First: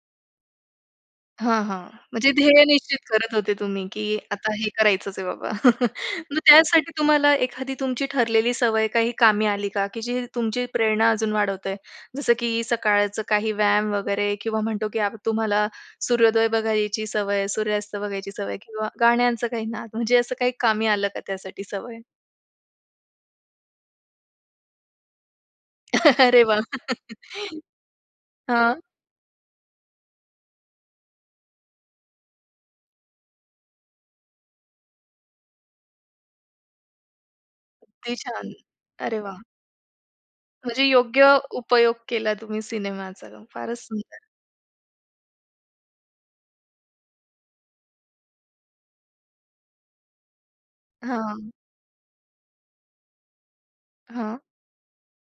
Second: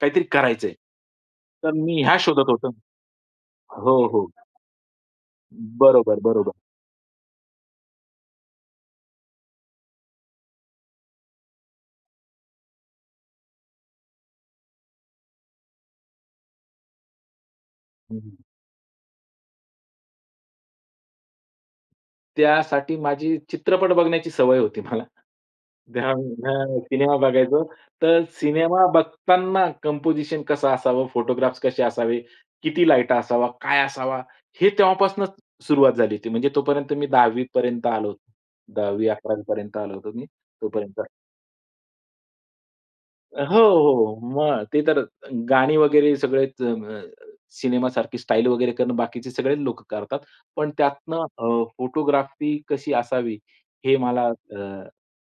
काहीतरी करायचंय. हां, तर हां, मी ह्या म्हणजे शोधत ध्येय होतो. निश्चित करत होते तुम्ही, की हो, हो. आता हे करायचंच आहे बाबा. बरोबर, मग बरोबर. त्यासाठी तुम्हाला एखादी तुमची ठरलेली सवय काही कामी आली का? की जी तुमची प्रेरणा अजून वाढवतोय, जसं, की सकाळचं काही व्यायाम वगैरे किंवा म्हणतो की आप तुम्हाला सूर्योदय बघायची सवय आहे, सूर्यास्त बघायची हं. सवय आहे किंवा गाण्यांचं काही नाद म्हणजे असं काही कामी आलं का त्यासाठी सवय? त्यासाठी माझी चित्रपट बघण्याची सवय होती मला. अरे वाह. [unintelligible] सिनेमा बघायचो. तर हां. सिनेमा बघताना कंपोझिशन कसं असावं, फोटोग्राफ्स कसे असावे, किती लाईट असावा, काय असावा? हे तेव्हापासूनच सुरुवात झाली होती. म्हणजे तोपर्यंत मी 10वी पर्यंत आलो किती होतो. छान. दहावी अरे वाह! अकरावी पर्यंत आलो होतो मी म्हणजे तोपर्यंत. योग्य उपयोग केला तुम्ही सिनेमा चा? हो, फारच हो, सुंदर! मग ते तर गाणी वगैरे सगळेच अ म सिनेमा सारखी स्टाईल वगैरे करणं बाकीचे सगळे लोक करतात. पण त्यातनं हां. अ, फोटोग्राफी कशी असावी हे मला हां. अ,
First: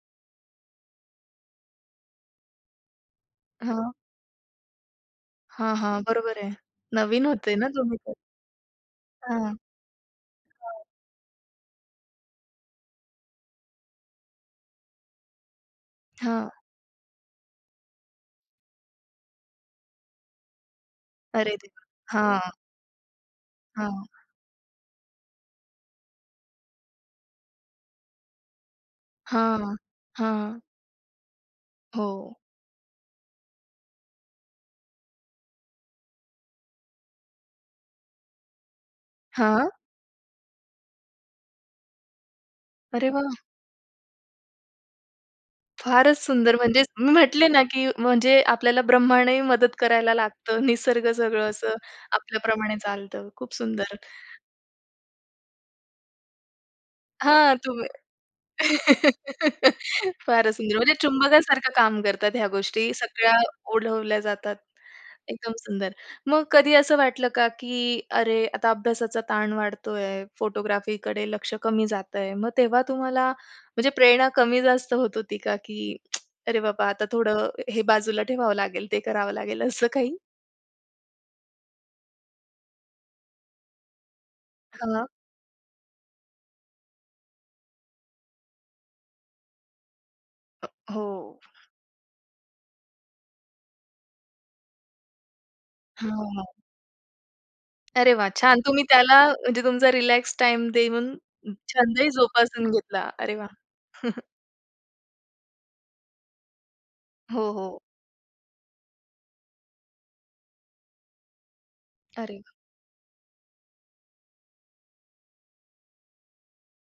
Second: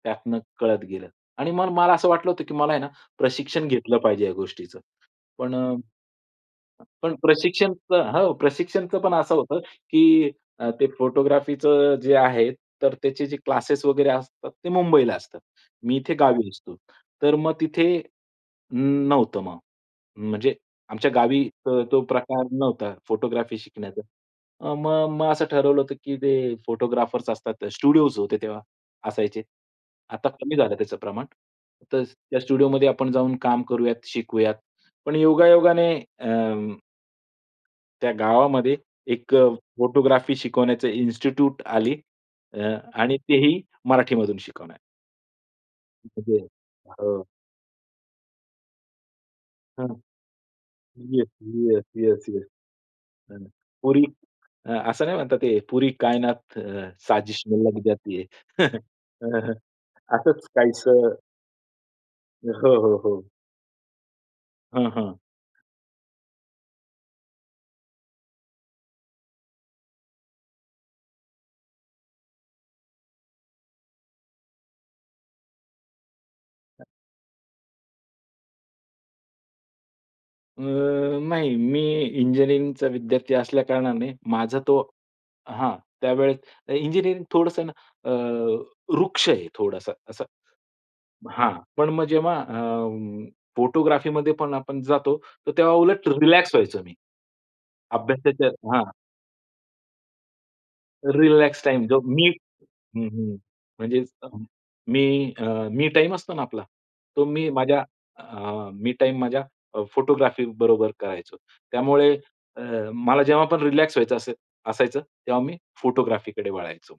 त्यातनं कळत गेलं. आणि म मला असं वाटलं होतं, की मला आहे ना प्रशिक्षण हं. घेतलं पाहिजे या गोष्टीचं. पण हां, हां, बरोबर आहे. ...पण नवीन होते ना प्रशिक्षणच तुम्हीपण? हो प्रशिक्षणच पण असं हं. होतं, की अ, ते फोटोग्राफीच जे आहे तर त्याचे जे क्लासेस वगैरे असतात ते मुंबईला असतात. मी इथे गावी हां. असतो. तर मग तिथे नव्हतं मग. म्हणजे आमच्या गावी अरे अ, तो देवा! प्रकार हां. नव्हता फोटोग्राफी शिकण्याचा. हां. अ, म मग असं ठरवलं होतं, की ते फोटोग्राफर्स असतात स्टुडिओज होते तेव्हा असायचे. हां, आता कमी हां. झालं त्याचं प्रमाण. तर हो. त्या स्टुडिओमध्ये आपण जाऊन काम करूयात, शिकवूयात. पण योगा-योगाने अम्म त्या गावामध्ये एक हां. फोटोग्राफी शिकवण्याचं इन्स्टिट्यूट आली अ, अरे आणि वाह! तेही मराठीमधून शिकवणारी. फारच [unintelligible] सुंदर म्हणजेच मी हो. म्हंटले ना, की म्हणजे आपल्याला ब्रह्मांडही मदत हां, करायला लागतं, निसर्ग येस, सगळं असं येस, येस, येस. आपल्याप्रमाणे चालतं. हां, खूप सुंदर! पुरी अ, असं नाही म्हणतात हे पुरी कायनात अ, साजिश हां, लग तुम्ही जाती है असंच फारच सुंदर. म्हणजे काहीसं चुंबकासारखं काम करतात ह्या हो, गोष्टी, हो, हो. सगळ्या ओढवल्या जातात. हां, हां. एकदम सुंदर. मग कधी असं वाटलं का, की अरे आता अभ्यासाचा ताण वाढतोय, फोटोग्राफीकडे लक्ष कमी जातंय? मग तेव्हा तुम्हाला म्हणजे प्रेरणा कमी जास्त होत होती का? की अरे बाबा! आता थोडं हे बाजूला ठेवावं लागेल ते करावं लागेल असं काही? अ, नाही मी इंजिनिअरिंगचा विद्यार्थी असल्या कारणाने माझा तो हां. हां त्यावेळेस इंजिनिअरिंग थोडंसंन अ, रुक्ष आहे थोडासा असं अ, हो. हां पण मग जेव्हा अ, फोटोग्राफीमध्ये पण आपण जातो तर तेव्हा उलट रिलॅक्स हां. व्हायचो मी. अरे वाह! अभ्यासाच्या छान. हां. तुम्ही त्याला म्हणजे तुमचा रिलॅक्स टाईम देऊन रिलॅक्स टाईम छंदही मी जोपासून घेतला. अरे हं वाह. म्हणजे मी अ, मी टाईम असतो ना आपला तो मी हो, हो. माझ्या अ, मी टाईम माझ्या फोटोग्राफी बरोबर करायचो. त्यामुळे अरे! अ, मला जेव्हा पण रिलॅक्स व्हायचं असे असायचं तेव्हा मी फोटोग्राफीकडे वळायचो.